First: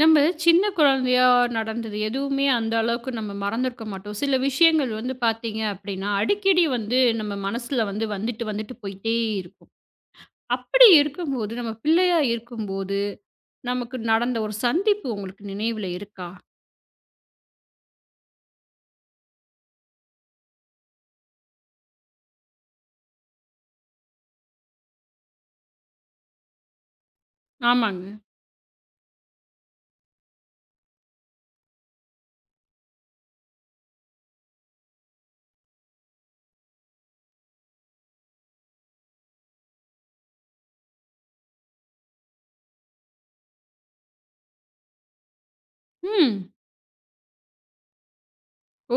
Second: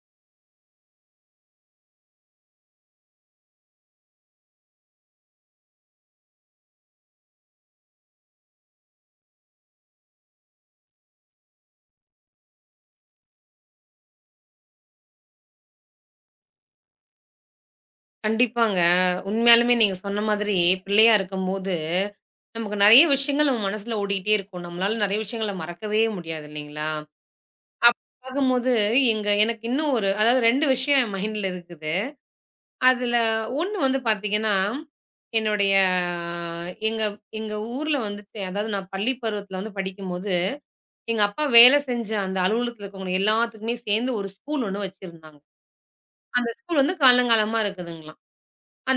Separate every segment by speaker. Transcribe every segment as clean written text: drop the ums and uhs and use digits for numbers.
Speaker 1: நம்ம சின்ன குழந்தையா நடந்தது எதுவுமே அந்த அளவுக்கு நம்ம மறந்திருக்க மாட்டோம். சில விஷயங்கள் வந்து பார்த்தீங்க அப்படின்னா, அடிக்கடி வந்து நம்ம மனசுல வந்து வந்துட்டு, வந்துட்டு போயிட்டே இருக்கும். அப்படி இருக்கும்போது, நம்ம பிள்ளையா இருக்கும்போது, நமக்கு நடந்த ஒரு சந்திப்பு உங்களுக்கு நினைவுல இருக்கா?
Speaker 2: கண்டிப்பாங்க. உண்மையாலுமே நீங்க சொன்ன மாதிரி, பிள்ளையா இருக்கும்போது, நமக்கு நெறைய விஷயங்கள் நம்ம மனசுல ஓடிட்டே இருக்கும். நம்மளால நெறைய விஷயங்கள மறக்கவே முடியாது இல்லைங்களா? அப்
Speaker 1: ஆமாங்க.
Speaker 2: பார்க்கும்போது, எனக்கு இன்னும் ஒரு 2 விஷயம் என் மைண்ட்ல இருக்குது. அதுல 1 வந்து பார்த்தீங்கன்னா, என்னுடைய எங்க எங்க ஊர்ல வந்துட்டு நான் பள்ளி பருவத்துல வந்து படிக்கும்போது, எங்க அப்பா வேல செஞ்ச அந்த அலுவலகத்துல இருக்கவங்க எல்லாத்துக்குமே சேர்ந்து ஒரு ஸ்கூல் ஒண்ணு வச்சிருந்தாங்க. அந்த
Speaker 1: ம்.
Speaker 2: ஸ்கூல் வந்து காலங்காலமா இருக்குதுங்களாம்.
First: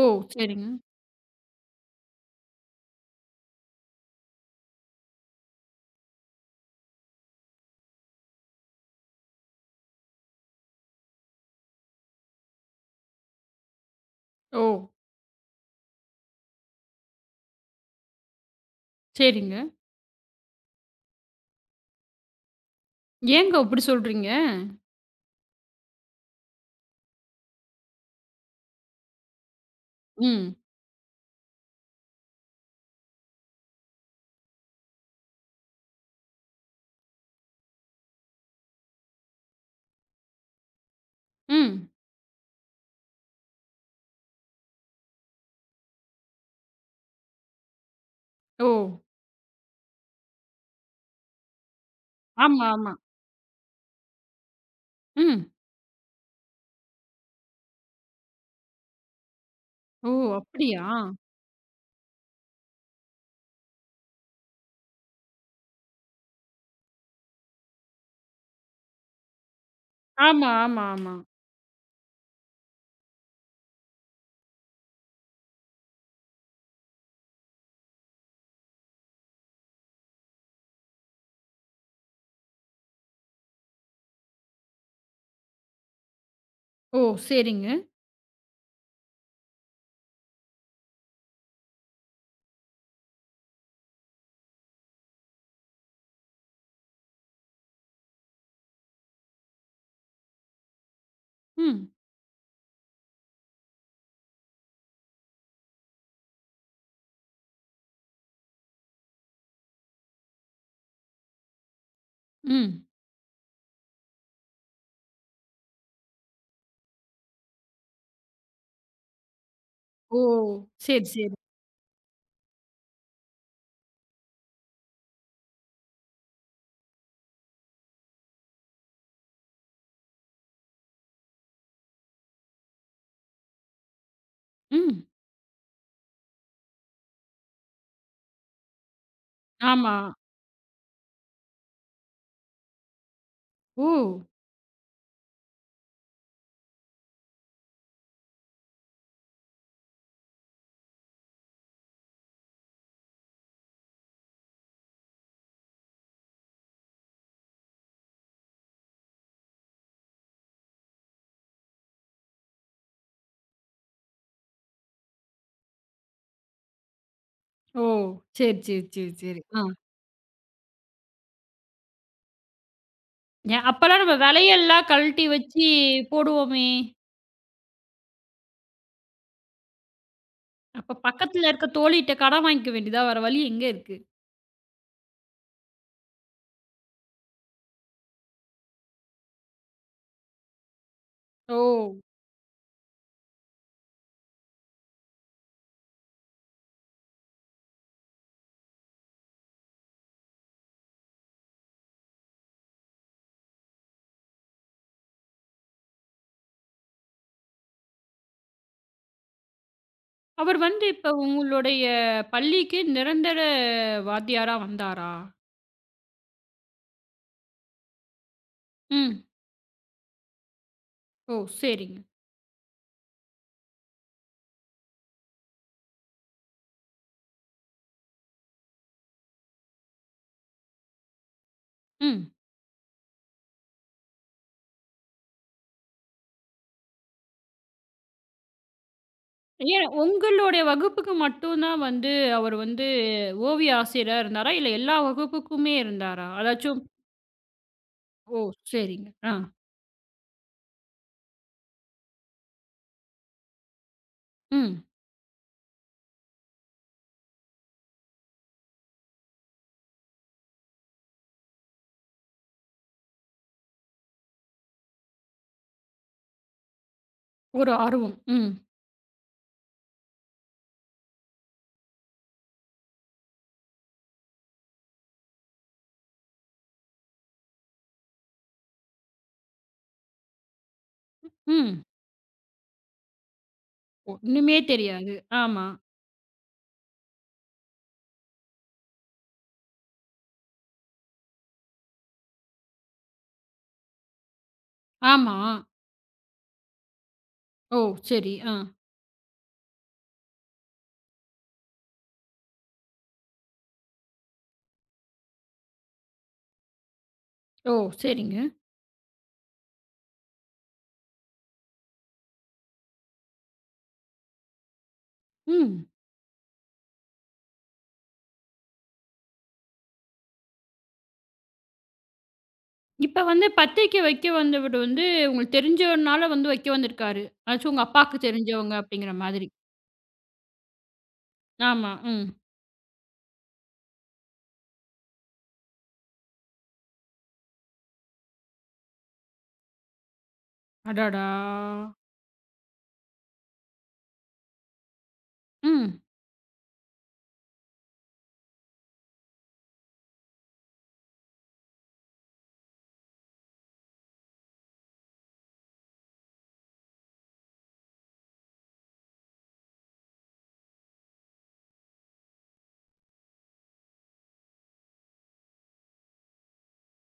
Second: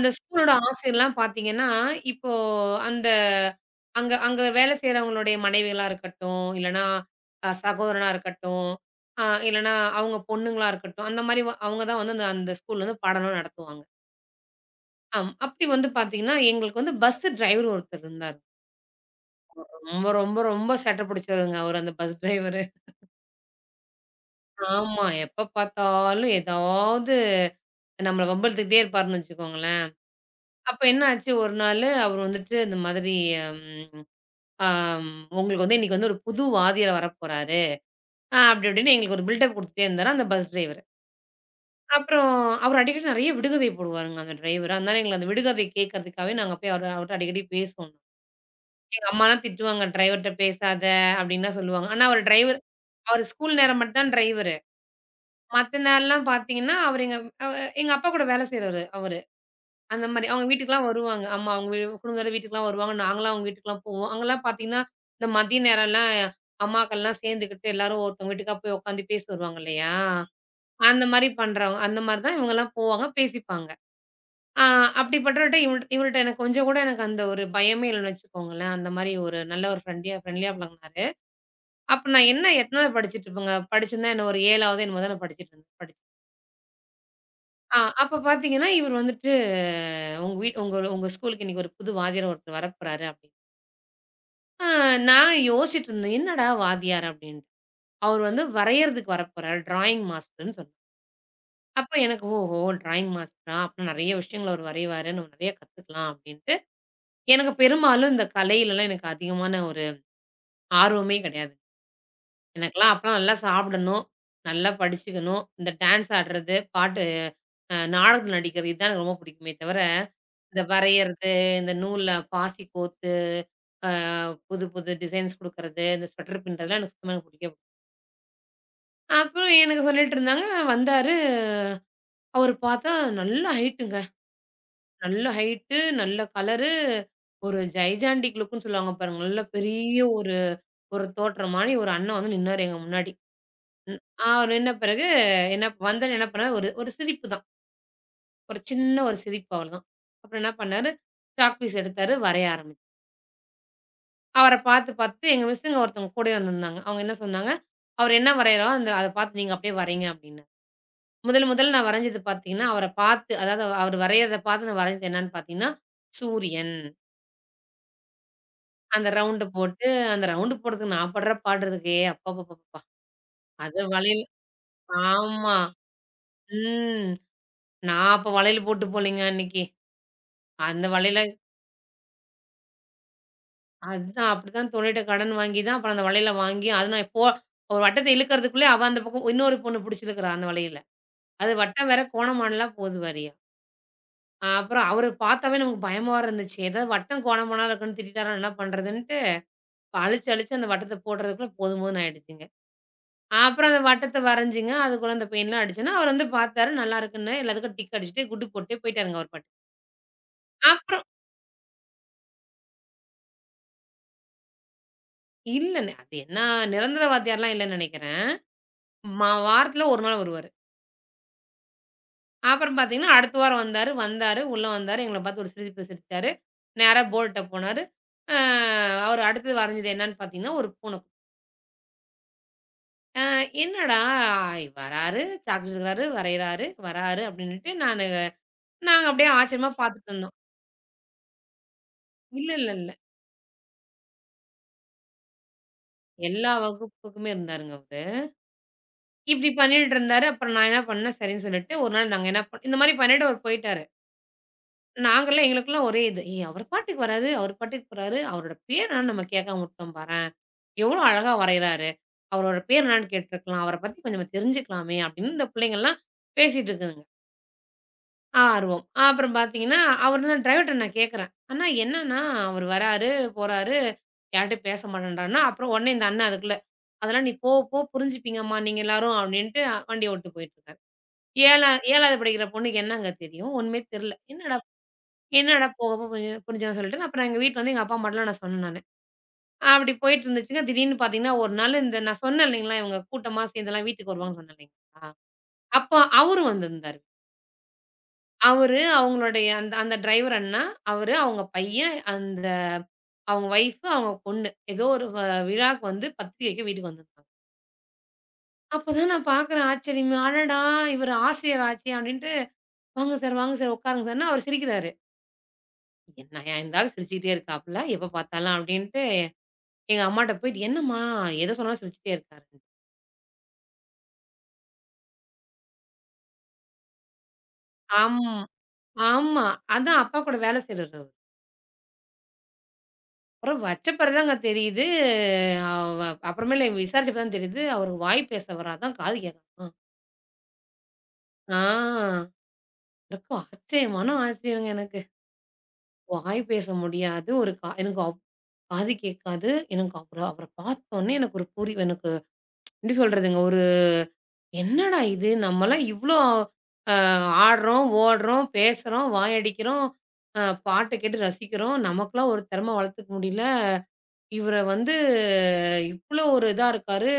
Speaker 1: ஓ!
Speaker 2: ஸ்கூலோட
Speaker 1: சரிங்க.
Speaker 2: ஆசிரியர்லாம் பார்த்தீங்கன்னா, இப்போ அந்த அங்க அங்க வேலை செய்றவங்களுடைய மனைவிகளா இருக்கட்டும், இல்லன்னா சகோதரனா இருக்கட்டும், இல்லன்னா அவங்க பொண்ணுங்களா இருக்கட்டும், அந்த மாரி அவங்க தான் வந்து அந்த அந்த ஸ்கூல்ல வந்து பாடம்லாம் நடத்துவாங்க.
Speaker 1: ஓ!
Speaker 2: ஆம். அப்படி வந்து பார்த்தீங்கன்னா, எங்களுக்கு வந்து பஸ் டிரைவர் ஒருத்தர் இருந்தாரு.
Speaker 1: சரிங்க.
Speaker 2: ரொம்ப ரொம்ப ரொம்ப சேட்ட பிடிச்சவருங்க அவரு அந்த பஸ் டிரைவரு.
Speaker 1: ஏங்க அப்படி சொல்றீங்க?
Speaker 2: ஆமா. எப்ப பார்த்தாலும் ஏதாவது நம்மள வம்பிழுத்துக்கிட்டே இருப்பாருன்னு வச்சுக்கோங்களேன்.
Speaker 1: ம்.
Speaker 2: அப்ப என்ன ஆச்சு ஒரு நாளு அவர் வந்துட்டு இந்த மாதிரி ம் ஆம், உங்களுக்கு வந்து இன்னைக்கு வந்து ஒரு புது வாத்தியார் வரப்போறாரு. அப்படி இப்படின்னு எங்களுக்கு ஒரு பில்டப் குடுத்துட்டே இருந்தாரு அந்த பஸ் டிரைவர்.
Speaker 1: ம்.
Speaker 2: அப்புறம் அவர் அடிக்கடி நெறைய விடுகதை போடுவாருங்க அந்த டிரைவர். அதனால எங்களுக்கு அந்த விடுகதை கேட்கறதுக்காகவே நாங்க போய் அவர்ட்ட அடிக்கடி பேசுவோம்.
Speaker 1: ஓ!
Speaker 2: எங்க அம்மாலாம் திட்டுவாங்க, "டிரைவர்ட்ட பேசாத" அப்படின்லாம் சொல்லுவாங்க. ஆனா அவர் டிரைவர்
Speaker 1: ஆமா, ஆமா.
Speaker 2: அவர் ஸ்கூல் நேரம் மட்டும் தான் டிரைவரு.
Speaker 1: ம்.
Speaker 2: மத்த நேரம்லாம் பார்த்தீங்கன்னா, அவர் அவ எங்க அப்பா கூட வேலை செய்றவரு அவரு. அந்த
Speaker 1: ஓ!
Speaker 2: மாரி. அவங்க
Speaker 1: அப்படியா?
Speaker 2: வீட்டுக்குலாம் வருவாங்க. ஆமா. குடும்பத்தோட வீட்டுக்குலாம் வருவாங்க. நாங்கலாம் அவங்க வீட்டுக்குலாம் போவோம். அங்கலாம் பார்த்தீங்கன்னா, இந்த மதிய நேரம்லாம் அம்மாக்கள்லாம் சேர்ந்துக்கிட்டு எல்லாரும் ஒருத்தவங்க வீட்டுக்கா போய் உட்காந்து பேசி வருவாங்க இல்லையா?
Speaker 1: ஆமா, ஆமா,
Speaker 2: அந்த
Speaker 1: ஆமா.
Speaker 2: மாரி பண்றவங்க. அந்த மாரி தான் இவங்கலாம் போவாங்க, பேசிப்பாங்க. ஆ அப்படிப்பட்டவர்ட்ட இவர்ட்ட இவர்ட்ட கொஞ்சம் கூட எனக்கு அந்த ஒரு பயமே இல்லன்னு வச்சுக்கோங்களேன். அந்த மாரி ஒரு நல்ல ஒரு ஃப்ரெண்ட்லியா ஃப்ரெண்ட்லியா பழகுனாரு. அப்ப நான் என்ன எத்தனாவது படிச்சுட்டு இருப்பேங்க. படிச்சிருந்தா என்ன ஒரு 7வது என்னமோ தான் நான் படிச்சுட்டு இருந்தேன். படிச்சு
Speaker 1: ஓ! சரிங்க.
Speaker 2: ஆ அப்ப பாத்தீங்கன்னா, இவர் வந்துட்டு உங்க வீட் உங்க உங்க ஸ்கூலுக்கு இன்னைக்கு ஒரு புது வாத்தியார் ஒருத்தர் வரப்போறாரு அப்படின்னு. ஆ நான் யோசிச்சுட்டு இருந்தேன். என்னடா வாத்தியார் அப்படின்ட்டு. அவர் வந்து வரையறதுக்கு வரப்போறாரு. டிராயிங் மாஸ்டர்ன்னு சொன்னாங்க.
Speaker 1: ம்.
Speaker 2: அப்ப எனக்கு ஓஹோ! டிராயிங் மாஸ்டரா? அப்ப நெறைய விஷயங்கள் அவர் வரைவாரு. நம்ம நெறைய கத்துக்கலாம் அப்படின்ட்டு. பெரும்பாலும் இந்த கலையிலலாம் எனக்கு அதிகமான ஒரு ஆர்வமே கிடையாது.
Speaker 1: ம்.
Speaker 2: எனக்கெல்லாம் அப்பலாம் நல்லா சாப்பிடணும், நல்லா படிச்சுக்கணும், இந்த டான்ஸ் ஆடுறது, பாட்டு, நாடகம் நடிக்கிறது, இதுதான் எனக்கு ரொம்ப பிடிக்குமே தவிர
Speaker 1: ஓ!
Speaker 2: இந்த
Speaker 1: சரி,
Speaker 2: வரையறது,
Speaker 1: சரி.
Speaker 2: இந்த நூல்ல பாசி கோத்து, அ புது புது டிசைன்ஸ் குடுக்கறது, இந்த ஸ்வெட்டர் பின்றதெல்லாம் சுத்தமா எனக்கு பிடிக்கவே பிடிக்காது. அப்புறம் எனக்கு சொல்லிட்டு இருந்தாங்க. வந்தாரு. அவரு பார்த்தா நல்ல ஹைட்டுங்க.
Speaker 1: ம்.
Speaker 2: நல்ல ஹைட்டு, நல்ல கலரு, ஒரு ஜைஜாண்டிக் லுக்குன்னு சொல்லுவாங்க பாருங்க. நல்ல
Speaker 1: ஆமா.
Speaker 2: பெரிய ஒரு ஒரு தோற்றமானி ஒரு அண்ணன் வந்து நின்னாரு எங்க முன்னாடி.
Speaker 1: ஓ!
Speaker 2: ம். அவரு நின்ன பிறகு என்ன பண்ணாரு, ஒரு ஒரு சிரிப்பு தான். ஒரு சின்ன ஒரு சிரிப்பு அவ்வளதான். அப்புறம் என்ன பண்ணாரு, சாக்பீஸ் எடுத்தாரு, வரைய ஆரம்பிச்சாரு. அவர பார்த்து, எங்க மிஸ்ஸுங்க ஒருத்தவங்க கூடயே வந்திருந்தாங்க. அவங்க என்ன சொன்னாங்க, "அவர் என்ன வரையிறாரோ, அத பார்த்து நீங்க அப்படியே வரைங்க" அப்படின்னு. முதல் முதல்ல நான் வரைஞ்சது பார்த்தீங்கன்னா, அவரு வரையறத பார்த்து நான் வரைஞ்சது என்னன்னு பார்த்தீங்கன்னா, சூரியன்.
Speaker 1: ஓ! சரி, சரி,
Speaker 2: அந்த
Speaker 1: சரி, சரி.
Speaker 2: ரவுண்டு
Speaker 1: ஆ.
Speaker 2: போட்டு அந்த ரவுண்டு போடுறதுக்கு நான் படுற பாடு இருக்கே! அப்பப்பப்பப்பா!
Speaker 1: ஏன்
Speaker 2: அது
Speaker 1: அப்பலாம் நம்ம
Speaker 2: வளையல்
Speaker 1: விலையெல்லாம் கழட்டி
Speaker 2: ஆமா.
Speaker 1: வச்சு போடுவோமே!
Speaker 2: ம். நான் அப்ப வளையல் போட்டு போலங்க அன்னைக்கு. அந்த
Speaker 1: அப்ப
Speaker 2: வளையல
Speaker 1: பக்கத்துல இருக்க தோழிட்ட கடன் வாங்கிக்க வேண்டியதா வேற வழி எங்க இருக்கு?
Speaker 2: அதுதான் அப்படித்தான் தோழிட்ட கடன் வாங்கி தான் அப்புறம் அந்த வளையல வாங்கி அது நான் இப்போ ஒரு வட்டத்த இழுக்கிறதுக்குள்ளயே அந்த பக்கம் இன்னொரு பொண்ணு புடிச்சு இழுக்குறா அந்த வளையல. அது
Speaker 1: ஓ!
Speaker 2: வட்டம் வேற, கோணமானலாம் போது வேறயா. அப்புறம் அவர பார்த்தாவே நமக்கு பயமா வேற இருந்துச்சு. ஏதாவது வட்டம், கோணமானா இருக்குன்னு திட்டிட்டாருன்னா என்ன பண்றதுன்ட்டு, அழிச்சு அழிச்சு அந்த வட்டத்த போடுறதுக்குள்ள போதும்ன்னு ஆயிடுச்சுங்க. அப்புறம் அந்த வட்டத்த வரைஞ்சுங்க. அதுக்குள்ள அந்த பெயிண்ட்லாம் அடிச்சோன்னா, அவர் வந்து பார்த்தாரு, நல்லா இருக்குன்னு எல்லாத்துக்கும் டிக் அடிச்சுட்டு, குட்டு போட்டுட்டே போயிட்டாருங்க அவர் பாட்டுக்கு.
Speaker 1: அவர் வந்து
Speaker 2: அப்புறம்
Speaker 1: இப்ப உங்களுடைய பள்ளிக்கு நிரந்தர வாத்தியாரா வந்தாரா?
Speaker 2: இல்லன்னு அது என்ன நிரந்தரவாதியார்லாம் இல்லன்னு நெனைக்கிறேன்.
Speaker 1: ம்.
Speaker 2: மா வாரத்துல ஒரு நாள் வருவாரு.
Speaker 1: ஓ! சரிங்க.
Speaker 2: அப்புறம் பார்த்தீங்கன்னா, அடுத்த வாரம் வந்தாரு. வந்தாரு, உள்ள வந்தாரு. எங்கள பார்த்து ஒரு சிரிப்பு சிரிச்சாரு. நேரா போர்ட்ட போனாரு. அ அவரு அடுத்தது வரைஞ்சது என்னன்னு பார்த்தீங்கன்னா, ஒரு பூனை.
Speaker 1: ம்.
Speaker 2: அ என்னடா வராரு, சாக்லேட் எடுக்குறாரு, வரையிறாரு, வராரு அப்டின்னுட்டு நாங்க அப்டியே ஆச்சரியமா
Speaker 1: ஏன்
Speaker 2: பார்த்துட்டு இருந்தோம்.
Speaker 1: உங்களுடைய வகுப்புக்கு மட்டும் தான் வந்து
Speaker 2: இல்ல,
Speaker 1: அவர்
Speaker 2: இல்ல,
Speaker 1: வந்து
Speaker 2: இல்ல.
Speaker 1: ஓவிய ஆசிரியரா இருந்தாரா? இல்ல எல்லா வகுப்புக்குமே இருந்தாரா?
Speaker 2: எல்லா
Speaker 1: அதாச்சும்
Speaker 2: வகுப்புக்குமே இருந்தாருங்க அவரு.
Speaker 1: ஓ! சரிங்க. ஆ.
Speaker 2: இப்டி பண்ணிட்டு இருந்தாரு. அப்புறம் நான் என்ன பண்ணேன், சரின்னு சொல்லிட்டு ஒரு நாள் நாங்க என்ன பண் இந்த மாரி பண்ணிட்டு அவர் போயிட்டாரு.
Speaker 1: ம்.
Speaker 2: நாங்கலாம் எங்களுக்கெல்லாம் ஒரே இது. ஏய் அவர் பாட்டுக்கு வராரு, அவர் பாட்டுக்கு போறாரு. அவரோட பேர் என்னான்னு நம்ம கேட்காம விட்டோம் பாரேன். எவ்வளோ அழகா வரையறாரு. அவரோட பேர் என்னான்னு கேட்டுருக்கலாம். அவர பத்தி கொஞ்சம் தெரிஞ்சுக்கலாமே அப்படின்னு இந்த புள்ளைங்கலாம் பேசிட்டு இருக்குதுங்க.
Speaker 1: ஒரு ஆர்வம். ம்.
Speaker 2: ஆர்வம். அப்புறம் பார்த்தீங்கன்னா, அவர் நான் டிரைவர்ட்ட நான் கேட்கிறேன். அண்ணா என்னன்னா அவர் வராரு, போறாரு. யார்ட்டயும் பேச மாட்டேன்றான்னா, அப்புறம் உடனே இந்த அண்ணன் அதுக்குள்ள, அதெல்லாம் நீ போக போக புரிஞ்சுப்பீங்கம்மா நீங்க எல்லாரும் அப்படின்ட்டு வண்டிய ஓட்டு போயிட்டுருக்காரு. 7
Speaker 1: ம்.
Speaker 2: 7வது படிக்கிற பொண்ணுக்கு என்னங்க தெரியும்? ஒண்ணுமே தெரியல. என்னடா
Speaker 1: ஒண்ணுமே தெரியாது. ஆமா.
Speaker 2: என்னடா போகாம புரிஞ்சாம சொல்லிட்டேன். அப்புறம் எங்க வீட்ல வந்து எங்க அப்பா அம்மாட்டலாம் நான் சொன்னேன் நானு. அப்படி போயிட்டு இருந்துச்சுங்க. திடீர்னு பார்த்தீங்கன்னா, ஒரு நாள் இந்த நான் சொன்னேன் இல்லைங்களா, இவங்க கூட்டமா சேர்ந்துலாம் வீட்டுக்கு வருவாங்கன்னு சொன்னேன் இல்லைங்களா?
Speaker 1: ஆமா.
Speaker 2: அப்போ அவரும் வந்திருந்தாரு.
Speaker 1: ஓ! சரி. ஆ.
Speaker 2: அவரு, அவங்களுடைய அந்த அந்த டிரைவர் அண்ணா, அவரு, அவங்க பையன், அவங்க வைஃப், அவங்க பொண்ணு. ஏதோ ஒரு விழாக்கு வந்து பத்திரிக்கை வைக்க வீட்டுக்கு வந்திருந்தாங்க.
Speaker 1: ஓ! சரிங்க.
Speaker 2: அப்பதான் நான் பார்க்குறேன் ஆச்சரியமா, "அடடா! இவர் ஆசிரியர் ஆச்சே!" அப்படின்ட்டு, "வாங்க சார், வாங்க சார் உட்காருங்க சார்ன்னு" அவரு சிரிக்கிறாரு.
Speaker 1: ம்.
Speaker 2: என்னயா இருந்தாலும் சிரிச்சுக்கிட்டே இருக்காப்புல, எப்ப பார்த்தாலும் அப்படின்ட்டு எங்க அம்மாட்ட போயிட்டு, "என்னம்மா எத சொன்னாலும் சிரிச்சுட்டே இருக்காரு."
Speaker 1: இப்ப வந்து பத்திரிக்கை வைக்க வந்தவரு வந்து உங்களுக்கு தெரிஞ்சவர்னால வந்து வைக்க வந்திருக்காரு. அதாச்சும் உங்க அப்பாக்கு
Speaker 2: ஆம்.
Speaker 1: தெரிஞ்சவங்க அப்படிங்கிற
Speaker 2: ஆமா.
Speaker 1: மாதிரி.
Speaker 2: அதான் அப்பா கூட வேலை செய்றவரு அவரு.
Speaker 1: ஆமா. ம்.
Speaker 2: அப்புறம் வச்ச பிறகு தாங்க தெரியுது, அவ அப்புறமேலு விசாரிச்சப்ப தான் தெரியுது, அவரு வாய் பேச வராதாம், காது கேட்காதாம்.
Speaker 1: அடடா!
Speaker 2: ஆ எனக்கு ஆச்சரியமான ஆச்சரியங்க எனக்கு.
Speaker 1: ம்.
Speaker 2: வாய் பேச முடியாது, ஒரு கா எனக்கு அவ் காது கேட்காது. எனக்கு அவர அவர பார்த்தோனே எனக்கு ஒரு புரி எனக்கு எப்படி சொல்றதுங்க, ஒரு என்னடா இது! நம்மலாம் இவ்ளோ அ ஆடுறோம், ஓடுறோம், பேசுறோம், வாயடிக்கிறோம், அ பாட்டு கேட்டு ரசிக்கிறோம். நமக்கெல்லாம் ஒரு திறமை வளர்த்துக்க முடியல. இவர வந்து இவ்ளோ ஒரு இதா இருக்காரு.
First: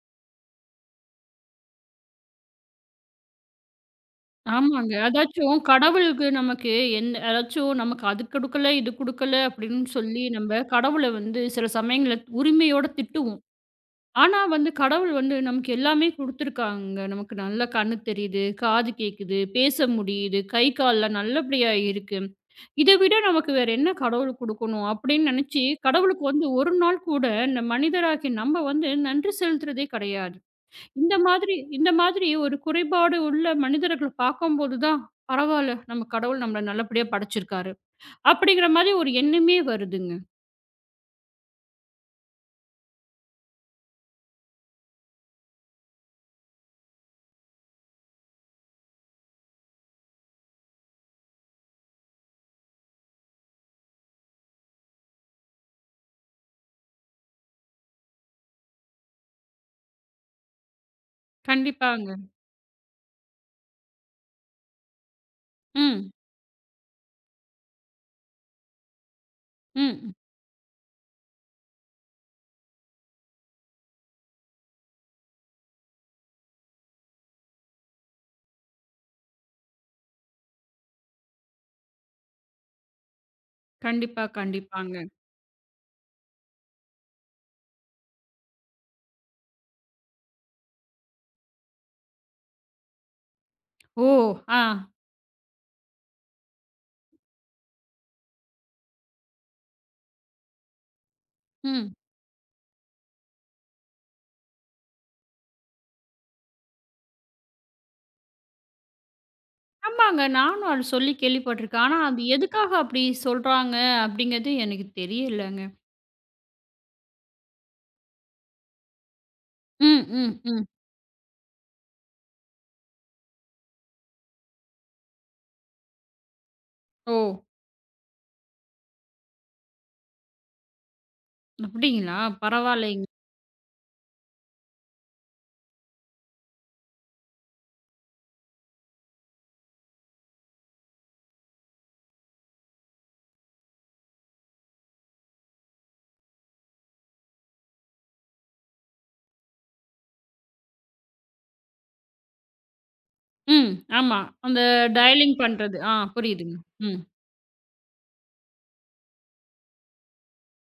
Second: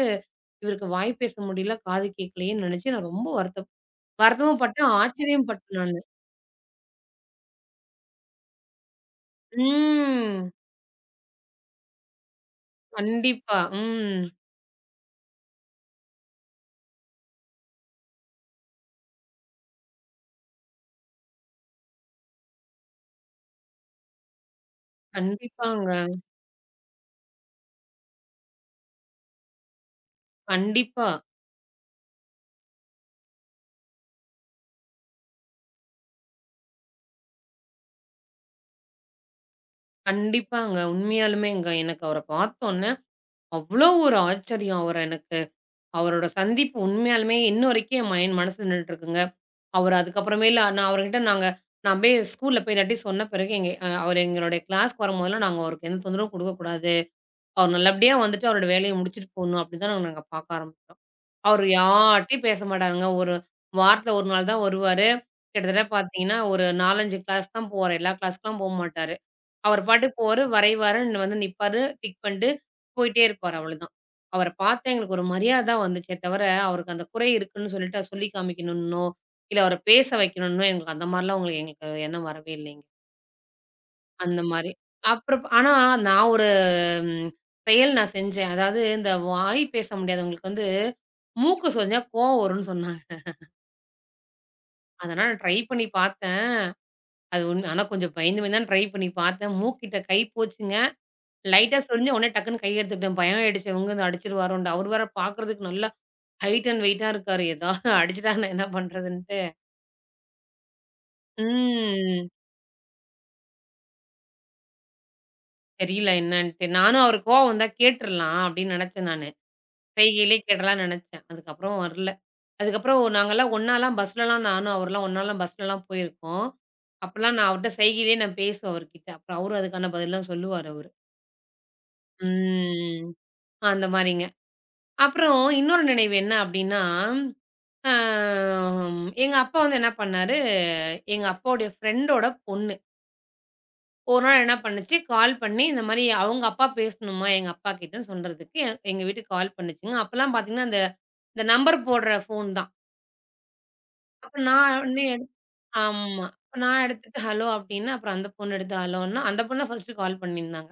Speaker 2: இவருக்கு வாய் பேச முடியல, காது கேட்கலையேன்னு நினைச்சு நான் ரொம்ப வருத்தமும் பட்டேன்,
Speaker 1: ஆமாங்க.
Speaker 2: ஆச்சரியம்
Speaker 1: அதாச்சும்
Speaker 2: பட்டேன் நானு.
Speaker 1: கடவுளுக்கு நமக்கு எந்த அதாச்சும் நமக்கு அது குடுக்கல, இது குடுக்கல அப்படின்னு சொல்லி
Speaker 2: ம்.
Speaker 1: நம்ம கடவுள வந்து சில சமயங்கள்ல உரிமையோட திட்டுவோம்.
Speaker 2: கண்டிப்பா. ம்.
Speaker 1: ஆனா வந்து கடவுள் வந்து நமக்கு எல்லாமே குடுத்துருக்காங்க. நமக்கு நல்லா கண்ணு தெரியுது, காது கேக்குது, பேச முடியுது, கை கால்லாம் நல்லபடியா இருக்கு. இத விட நமக்கு வேற என்ன கடவுள் குடுக்கணும்? அப்படின்னு நெனச்சு,
Speaker 2: கண்டிப்பாங்க.
Speaker 1: கடவுளுக்கு வந்து ஒரு நாள் கூட இந்த மனிதராகிய நம்ம வந்து நன்றி செலுத்துறதே கெடையாது.
Speaker 2: கண்டிப்பா.
Speaker 1: இந்த மாதிரி ஒரு குறைபாடு உள்ள மனிதர்கள பாக்கும்போது தான், பரவால்ல நம்ம கடவுள் நம்மள நல்லபடியா படைச்சிருக்காரு. அப்படிங்கிற மாரி ஒரு எண்ணமே வருதுங்க.
Speaker 2: கண்டிப்பாங்க. உண்மையாலுமேங்க. எனக்கு அவர பார்த்தோன்னே, அவ்ளோ ஒரு ஆச்சரியம் அவர எனக்கு. அவரோட சந்திப்பு உண்மையாலுமே இன்ன வரைக்கும் என் மைண்ட் மனசுல நின்னுட்டு இருக்குங்க. அவரு அதுக்கப்புறமேலு நான் அவர்கிட்ட நாங்க நான் போய் ஸ்கூல்ல போய் இல்லாட்டி சொன்ன பிறகு எங்க அ அவரு எங்களுடைய கிளாஸ்க்கு வரும்போதெல்லாம் நாங்க அவருக்கு எந்த தொந்தரவும் குடுக்கக்கூடாது. அவர் நல்லபடியா வந்துட்டு அவரோட வேலைய முடிச்சுட்டு போணும் அப்டின்னு தான் நாங்க பாக்க ஆரம்பிச்சோம். அவரு
Speaker 1: கண்டிப்பாங்க.
Speaker 2: யார்ட்டயும் பேச மாட்டாருங்க. ஒரு வாரத்துல 1 நாள் தான் வருவாரு. கிட்டத்தட்ட
Speaker 1: ம்.
Speaker 2: பாத்தீங்கன்னா, ஒரு 4, 5 கிளாஸ் தான் போவாரு. எல்லா கிளாஸ்க்குலாம் போமாட்டாரு. அவர்
Speaker 1: ம்.
Speaker 2: பாட்டுக்கு போவாரு, வரைவாரு, வந்து நிப்பாரு, டிக் பண்ணிட்டு போயிட்டே இருப்பாரு அவ்வளோதான். அவர பார்த்தா எங்களுக்கு ஒரு மரியாத தான் வந்துச்சே தவிர, அவருக்கு அந்த குறை இருக்குன்னு சொல்லிட்டு அத சொல்லி காமிக்கணும்னோ, இல்ல அவர பேச வைக்கணும்னோ எங்களுக்கு அந்த மாரிலாம் எங்களுக்கு எண்ணம் வரவே இல்லைங்க.
Speaker 1: கண்டிப்பா,
Speaker 2: அந்த மாரி.
Speaker 1: கண்டிப்பாங்க.
Speaker 2: ஆனா நான் ஒரு ம் செயல் நான் செஞ்சேன். அதாவது இந்த வாய் பேச முடியாதவங்களுக்கு வந்து மூக்கு சொரிஞ்சா கோவம் வரும்னு சொன்னாங்க.
Speaker 1: ஓ! ஆ.
Speaker 2: அதனால நான் ட்ரை பண்ணி பார்த்தேன். அது உண்ம ஆனா கொஞ்சம் பயந்து பயந்து தான் ட்ரை பண்ணி பார்த்தேன். மூக்கிட்ட கை போச்சுங்க. லைட்டா
Speaker 1: ம்.
Speaker 2: சொரிஞ்சு உடனே டக்குன்னு கை எடுத்துக்கிட்டேன். பயம் ஆயிடுச்சு. இவங்க அடிச்சுருவாரோன்ட்டு. அவரு வேற பார்க்கறதுக்கு நல்லா ஹைட் அண்ட் வெயிட்டா இருக்காரு. அடிச்சுட்டாங்கன்னா என்ன பண்றதுன்ட்டு.
Speaker 1: ஆமாங்க. நானும் அது சொல்லி கேள்விப்பட்டுருக்கேன். ஆனா, அது
Speaker 2: ம்.
Speaker 1: எதுக்காக அப்படி சொல்றாங்க அப்படிங்கிறது எனக்கு தெரியலங்க.
Speaker 2: தெரியல என்னன்ட்டு. நானும் அவரு கோவம் வந்தா கேட்டுறலாம் அப்படின்னு நினைச்சேன் நானு.
Speaker 1: ம், ம்,
Speaker 2: செய்கையிலேயே
Speaker 1: ம்.
Speaker 2: கேட்டலாம்னு நினைச்சேன். அதுக்கப்புறம் வரல. அதுக்கப்புறம் நாங்கலாம் ஒண்ணாலாம் பஸ்லலாம் நானும் அவருலாம் ஒண்ணாலாம் பஸ்லலாம் போயிருக்கோம்.
Speaker 1: ஓ!
Speaker 2: அப்பலாம் நான் அவர்ட்ட செய்கையிலேயே நான் பேசுவேன் அவர்கிட்ட. அப்புறம் அவரும் அதுக்கான பதில்லாம் சொல்லுவாரு அவரு.
Speaker 1: அப்படிங்களா?
Speaker 2: ம்.
Speaker 1: பரவாயில்லைங்க.
Speaker 2: அந்த மாரிங்க. அப்புறம் இன்னொரு நினைவு என்ன அப்படின்னா ஆ எங்க அப்பா வந்து என்ன பண்ணாரு, எங்க அப்பாவுடைய ஃப்ரெண்டோட பொண்ணு. ஒரு நாள் என்ன பண்ணுச்சு, கால் பண்ணி இந்த மாரி அவங்க அப்பா பேசணுமா எங்க அப்பா கிட்டன்னு சொல்றதுக்கு, எங்க வீட்டுக்கு கால் பண்ணுச்சுங்க. அப்பலாம் பார்த்தீங்கன்னா, இந்த நம்பர் போடுற ஃபோன் தான்.
Speaker 1: ம். ஆமா.
Speaker 2: அப்ப
Speaker 1: அந்த
Speaker 2: நான் உடனே எடு
Speaker 1: டயலிங் பண்றது. ஆ
Speaker 2: ஆமா.
Speaker 1: புரியுதுங்க.
Speaker 2: அப்ப நான்
Speaker 1: ம்,
Speaker 2: எடுத்துட்டு ஹலோ அப்டின்னேன். அப்புறம் அந்த பொண்ணு எடுத்து ஹலோன்னா, அந்த பொண்ணு தான் ஃபர்ஸ்ட்டு கால் பண்ணியிருந்தாங்க.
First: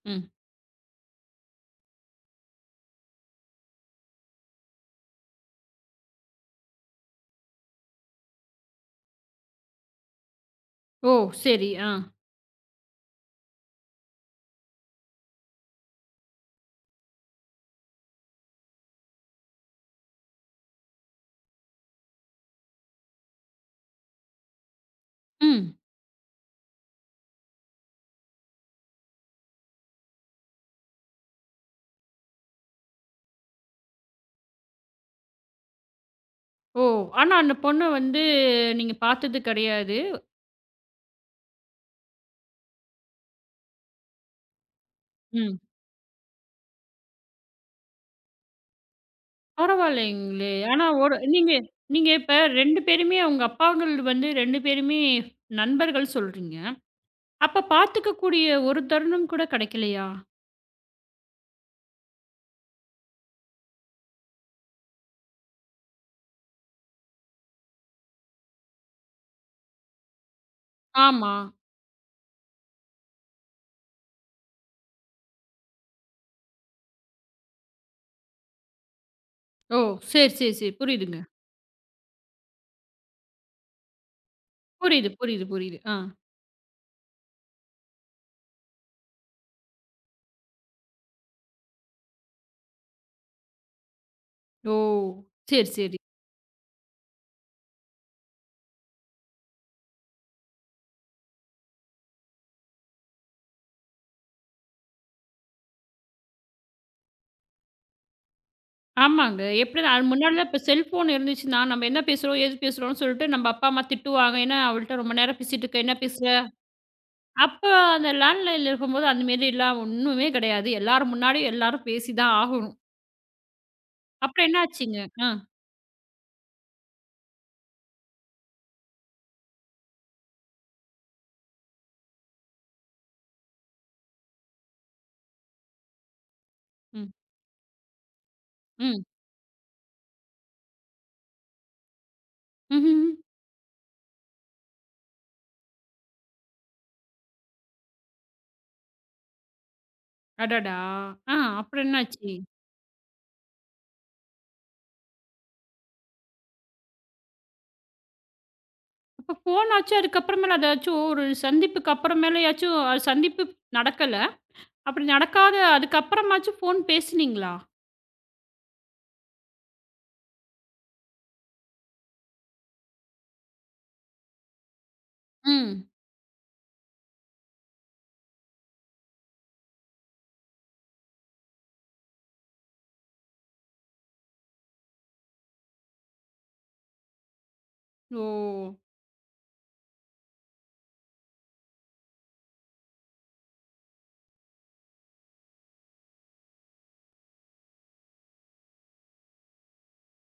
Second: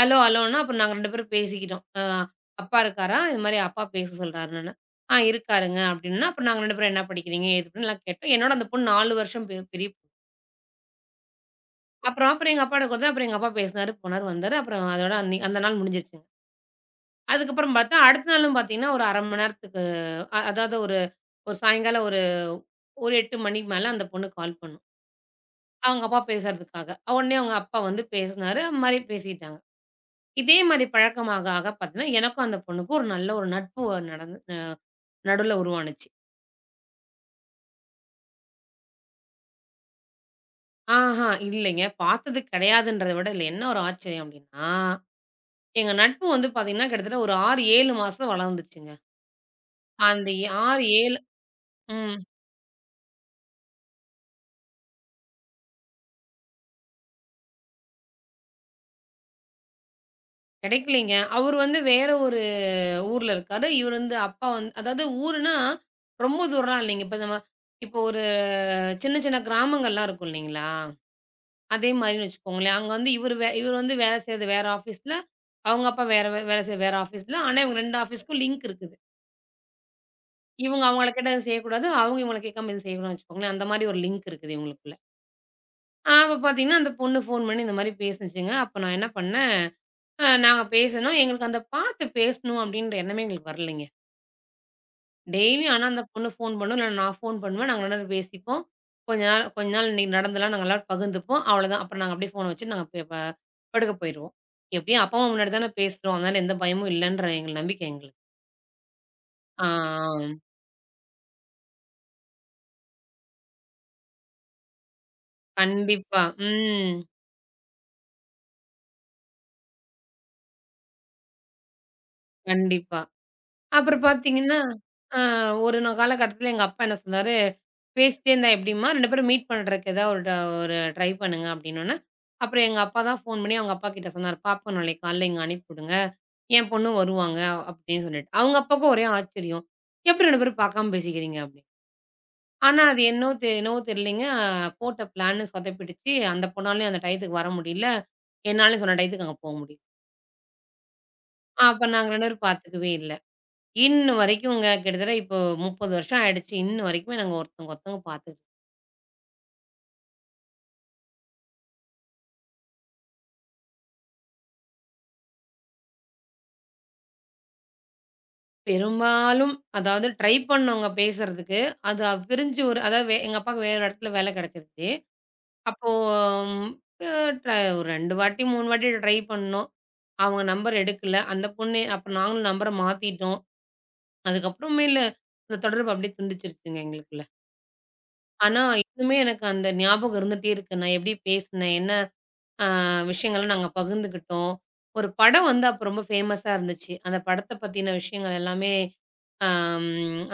Speaker 2: ஹலோ,
Speaker 1: ம்.
Speaker 2: ஹலோன்னா, அப்புறம் நாங்க 2 பேரும் பேசிக்கிட்டோம். "அப்பா இருக்காரா? இது மாரி அப்பா பேச சொல்றாருன்னு." "ஆ இருக்காருங்க." அப்படின்னா, அப்புறம் நாங்க 2 பேரும் என்ன படிக்கிறீங்க? ஏது பண்ணலாம் கேட்டோம். என்னோட அந்த பொண்ணு 4 வருஷம் பெரிய பொண்ணு.
Speaker 1: ஓ! சரி. ஆ.
Speaker 2: அப்புறம் அப்புறம் எங்க அப்பாட்ட குடுத்தேன். அப்புறம் எங்க அப்பா பேசினாரு, போனாரு, வந்தாரு. அப்புறம் அதோட அன்னை அந்த நாள் முடிஞ்சிருச்சுங்க. அதுக்கப்புறம் பார்த்தா, அடுத்த நாளும் பார்த்தீங்கன்னா, ஒரு 1/2 மணி நேரத்துக்கு அ அதாவது ஒரு ஒரு சாயங்காலம் ஒரு ஒரு 8 மணிக்கு மேல அந்த பொண்ணு கால் பண்ணும்.
Speaker 1: ம்.
Speaker 2: அவங்க அப்பா பேசுறதுக்காக. உடனே அவங்க அப்பா வந்து பேசினாரு. அது மாரி பேசிட்டாங்க. இதே மாரி பழக்கமாக ஆக பார்த்தீங்கன்னா, எனக்கும் அந்த பொண்ணுக்கும் ஒரு நல்ல ஒரு நட்பு நடந்து நடுவுல உருவானுச்சு.
Speaker 1: ஓ! ஆனா அந்த பொண்ண வந்து நீங்க பார்த்தது கிடையாது.
Speaker 2: ஆஹா இல்லைங்க. பார்த்தது கிடையாதுன்றத விட இதுல என்ன ஒரு ஆச்சரியம் அப்டின்னா,
Speaker 1: ம்.
Speaker 2: எங்க நட்பு வந்து பார்த்தீங்கன்னா, கிட்டத்தட்ட ஒரு 6, 7 மாசம் வளர்ந்துச்சுங்க. அந்த
Speaker 1: பரவாயில்லைங்களே!
Speaker 2: 6,
Speaker 1: ஆனா ஒரு
Speaker 2: 7
Speaker 1: நீங்க நீங்க
Speaker 2: ம்
Speaker 1: இப்ப 2 பேருமே உங்க அப்பாங்கள் வந்து 2 பேருமே நண்பர்கள் சொல்றீங்க. அப்ப பார்த்துக்கக்கூடிய ஒரு தருணம் கூட கிடைக்கலையா?
Speaker 2: கிடைக்கலைங்க. அவரு வந்து வேற ஒரு ஊர்ல இருக்காரு. இவரு வந்து அப்பா வந்து அதாவது ஊருன்னா, ரொம்ப தூரம்லாம் இல்லைங்க. இப்போ ஒரு சின்ன சின்ன கிராமங்கள்லாம் இருக்கும் இல்லைங்களா?
Speaker 1: ஆமா.
Speaker 2: அதே மாரின்னு வச்சுக்கோங்களேன். அங்க வந்து இவரு வந்து வேலை செய்றது வேற ஆஃபீஸ்ல, அவங்க அப்பா வேற வே வேலை செய்ற வேற ஆஃபீஸ்ல. ஆனா இவங்க 2 ஆஃபீஸ்க்கும் லிங்க் இருக்குது.
Speaker 1: ஓ! சரி, சரி, சரி.
Speaker 2: இவங்க அவங்கள
Speaker 1: புரியுதுங்க.
Speaker 2: கேட்டா இத செய்யக்கூடாது. அவங்க இவங்கள கேட்காம இத செய்யக்கூடாதுன்னு வச்சுக்கோங்களேன். அந்த மாரி ஒரு லிங்க் இருக்குது இவங்களுக்குள்ள.
Speaker 1: புரியுது, புரியுது, புரியுது. ஆ.
Speaker 2: அப்ப பார்த்தீங்கன்னா, அந்த பொண்ணு ஃபோன் பண்ணி இந்த மாரி பேசுனுச்சுங்க. அப்ப நான் என்ன பண்ணேன், நாங்க பேசுனோம். எங்களுக்கு அந்த பார்த்து பேசணும் அப்டின்ற எண்ணமே எங்களுக்கு வரலைங்க.
Speaker 1: ஓ!
Speaker 2: டெய்லி
Speaker 1: சரி,
Speaker 2: ஆனா
Speaker 1: சரி.
Speaker 2: அந்த பொண்ணு ஃபோன் பண்ணும். இல்ல நான் ஃபோன் பண்ணுவேன். நாங்க 2 பேரும் பேசிப்போம். கொஞ்ச நாள் இன்னைக்கு நடந்ததெல்லாம் நாங்க எல்லாரும் பகிர்ந்துப்போம். அவ்வளோதான். அப்புறம் நாங்க அப்டியே ஃபோன வச்சுட்டு நாங்க ப ப படுக்க போயிருவோம். எப்டியும் அப்பா, அம்மா முன்னாடி தானே பேசுறோம். அதனால எந்த பயமும் இல்லன்ற எங்க நம்பிக்கை எங்களுக்கு.
Speaker 1: ஆமாங்க.
Speaker 2: ஆ,
Speaker 1: எப்படின்னா அது
Speaker 2: ஆ.
Speaker 1: முன்னாடிலாம் இப்ப செல்ஃபோன் இருந்துச்சுன்னா, நம்ம என்ன பேசுறோம், ஏது பேசுறோம்ன்னு சொல்லிட்டு நம்ம அப்பா, அம்மா திட்டுவாங்க. ஏன்னா, அவள்ட்ட ரொம்ப நேரம் பேசிட்டு இருக்க, என்ன
Speaker 2: கண்டிப்பா.
Speaker 1: பேசுற?
Speaker 2: ம்.
Speaker 1: அப்ப அந்த லேண்ட்லைன்ல இருக்கும்போது அந்த மாரிலாம் ஒண்ணுமே கிடையாது. எல்லார் முன்னாடியும் எல்லாரும் பேசி தான் ஆகணும்.
Speaker 2: கண்டிப்பா. அப்புறம்
Speaker 1: அப்புறம்
Speaker 2: பார்த்தீங்கன்னா,
Speaker 1: என்னாச்சுங்க?
Speaker 2: அ
Speaker 1: ஆ.
Speaker 2: ஒரு காலகட்டத்தில எங்க அப்பா என்ன சொன்னாரு, "பேசிட்டே இருந்தா எப்படிம்மா? 2 பேரும் மீட் பண்றதுக்கு ஏதாவது ஒரு ட்ரை பண்ணுங்க" அப்படின்னோனே, அப்புறம் எங்க அப்பா தான் ஃபோன் பண்ணி அவங்க அப்பாகிட்ட சொன்னாரு, "பாப்பாவ நாளைக்கு காலையில இங்க அனுப்பிவிடுங்க. என் பொண்ணு
Speaker 1: ம்.
Speaker 2: வருவாங்க" அப்படின்னு சொல்லிட்டு. அவங்க அப்பாவுக்கும்
Speaker 1: ம்.
Speaker 2: ஒரே ஆச்சரியம். "எப்படி 2 பேரும் பார்க்காம பேசிக்கிறீங்க?" அப்படின்னு. ஆனா அது
Speaker 1: ம்ஹ்ஹ்ம்.
Speaker 2: என்னவோ தெரியலைங்க, போட்ட பிளான் சொதப்பிடுச்சு. அந்த பொண்ணாலயும் அந்த டயத்துக்கு வர முடியல. என்னாலயும் சொன்ன டயத்துக்கு அங்க போ முடியல.
Speaker 1: அடடா! ஆ அப்புறம்
Speaker 2: அப்ப நாங்க 2
Speaker 1: என்னாச்சு?
Speaker 2: பேரும் பார்த்துக்கவே இல்ல. இன்ன வரைக்கும்ங்க. கிட்டத்தட்ட இப்போ 30 வருஷம் ஆயிடுச்சு. இன்ன வரைக்குமே நாங்க ஒருத்தவங்க ஒருத்தவங்க பார்த்துட்டு
Speaker 1: அப்ப ஃபோனாச்சும் அதுக்கப்புறமேல அதாச்சும் ஒரு சந்திப்புக்கு அப்புறமேலயாச்சும் அது சந்திப்பு நடக்கல. அப்படி நடக்காத அதுக்கப்புறமாச்சும் ஃபோன் பேசுனீங்களா?
Speaker 2: பெரும்பாலும் ட்ரை பண்ணவங்க பேசுறதுக்கு, அது அவ் பிரிஞ்சு ஒரு அதாவது வே எங்க அப்பாவுக்கு வேற இடத்துல வேலை கிடைச்சிருச்சு.
Speaker 1: ம்.
Speaker 2: அப்போ அ ட்ர ஒரு 2 வாட்டி 3 வாட்டி ட்ரை பண்ணோம். அவங்க நம்பர் எடுக்கல. அந்த பொண்ணு அப்ப நாங்களும் நம்பர மாத்திட்டோம். அதுக்கப்புறமேல அந்த தொடர்பு அப்படியே துண்டிச்சிருச்சுங்க எங்களுக்குள்ள.
Speaker 1: ஓ!
Speaker 2: ஆனா இன்னுமே எனக்கு அந்த ஞாபகம் இருந்துட்டே இருக்கு. நான் எப்படி பேசினேன்? என்ன அ விஷயங்கள்லாம் நாங்க பகிர்ந்துக்கிட்டோம். ஒரு படம் வந்து அப்ப ரொம்ப ஃபேமஸா இருந்துச்சு. அந்த படத்த பத்தின விஷயங்கள் எல்லாமே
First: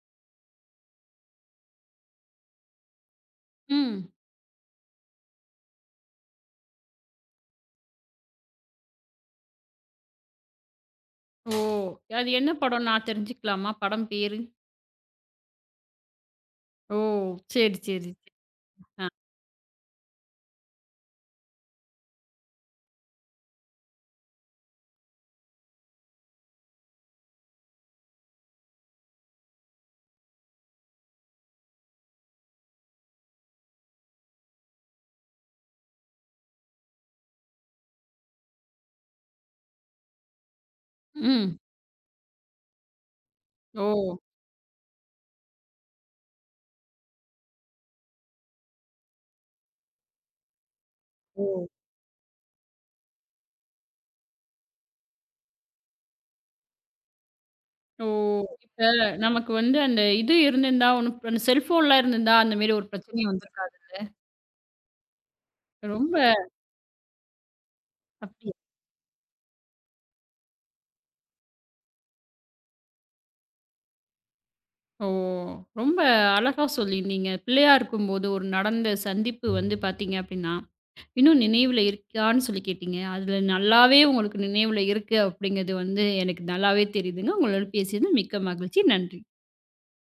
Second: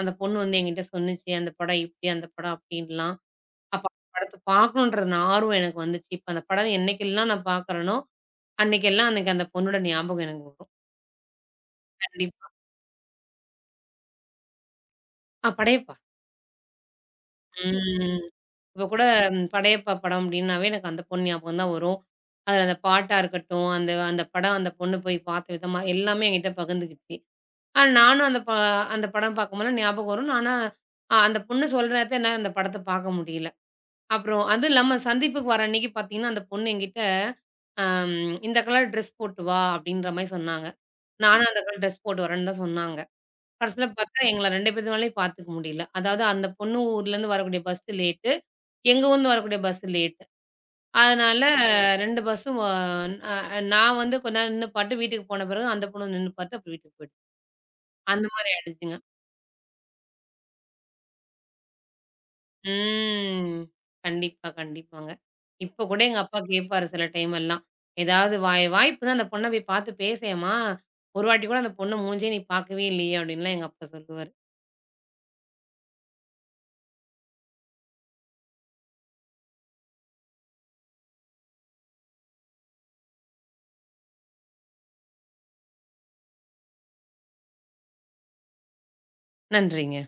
Speaker 2: அந்த பொண்ணு வந்து என்கிட்ட சொன்னுச்சு. அந்த படம் இப்டி, அந்த படம் அப்டின்லாம். அப்ப அந்த
Speaker 1: ம்.
Speaker 2: படத்த பார்க்கணுன்ற ஆர்வம் எனக்கு வந்துச்சு. இப்ப அந்த படம் என்னைக்கெல்லாம் நான் பார்க்குறேனோ, அன்னைக்கெல்லாம் எனக்கு அந்த பொண்ணோட ஞாபகம் எனக்கு வரும்.
Speaker 1: ஓ! அது
Speaker 2: கண்டிப்பா.
Speaker 1: என்ன படம் நான் தெரிஞ்சுக்கலாமா? படம் பேரு?
Speaker 2: படையப்பா.
Speaker 1: ஓ! சரி, சரி, சரி.
Speaker 2: ம். இப்ப கூட
Speaker 1: ஆ.
Speaker 2: ம், படையப்பா படம் அப்டின்னாவே எனக்கு அந்த பொண்ணு ஞாபகம் தான் வரும். அதுல அந்த பாட்டா இருக்கட்டும், அந்த அந்த படம் அந்த பொண்ணு போய் பார்த்த விதமா எல்லாமே என்கிட்ட பகிர்ந்துக்கிச்சு. ஆ நானும் அந்த ப அந்த படம் பார்க்கும்போதெல்லாம் ஞாபகம் வரும். ஆனா, அந்த பொண்ணு சொல்ற நேரத்துல என்னால அந்த படத்த பார்க்க முடியல. அப்புறம் அதுவும் இல்லாம சந்திப்புக்கு வர அன்னைக்கு பார்த்தீங்கன்னா, அந்த பொண்ணு என்கிட்ட, அம் "இந்த கலர் ட்ரெஸ் போட்டு வா" அப்படின்ற மாரி சொன்னாங்க. நானும்
Speaker 1: ம்.
Speaker 2: அந்த கலர் ட்ரெஸ் போட்டு வரேன்னு தான் சொன்னாங்க. கடைசில
Speaker 1: ஓ!
Speaker 2: பார்த்தா எங்கள 2 பேத்துனாலயும் பார்த்துக்க முடியல. அதாவது அந்த பொண்ணு ஊர்லேருந்து வரக்கூடிய பஸ் லேட்டு, எங்க ஊர்லேருந்து வரக்கூடிய பஸ் லேட்டு. அதனால
Speaker 1: ஓ!
Speaker 2: 2 பஸ்ஸும் அ நான் வந்து கொஞ்ச நேரம் நின்னு பாட்டு வீட்டுக்கு போன பிறகு அந்த பொண்ணு நின்னு பாத்து, அப்புறம் வீட்டுக்கு போயிட்டோம்.
Speaker 1: ஓ!
Speaker 2: அந்த மாரி
Speaker 1: இப்ப
Speaker 2: ஆயிடுச்சுங்க.
Speaker 1: நமக்கு வந்து அந்த இது இருந்திருந்தா, ஒண்ணும் அந்த செல்ஃபோன்லாம் இருந்திருந்தா, அந்த மாரி ஒரு பிரச்சனை
Speaker 2: ம்.
Speaker 1: வந்திருக்காது.
Speaker 2: கண்டிப்பா, கண்டிப்பாங்க. இப்ப கூட
Speaker 1: ரொம்ப
Speaker 2: எங்க அப்பா கேட்பாரு சில டைம் எல்லாம். ஏதாவது
Speaker 1: அப்படியா?
Speaker 2: வாய் வாய்ப்பு தான் அந்த பொண்ண போய் பார்த்து பேசேன்ம்மா. ஒரு வாட்டி கூட அந்த பொண்ணு மூஞ்சே நீ பார்க்கவே இல்லையே! அப்படின்லாம் எங்க அப்பா சொல்லுவாரு.
Speaker 1: ஓ! ரொம்ப அழகா சொல்லியிருந்தீங்க. பிள்ளையா இருக்கும்போது ஒரு நடந்த சந்திப்பு வந்து பார்த்தீங்க அப்படின்னா இன்னும் நினைவுல இருக்கான்னு சொல்லி கேட்டீங்க. அதுல நல்லாவே உங்களுக்கு நினைவுல இருக்கு அப்படிங்கிறது வந்து எனக்கு நல்லாவே தெரியுதுங்க. உங்களோட பேசியது மிக்க மகிழ்ச்சி. நன்றி.
Speaker 2: நன்றிங்க.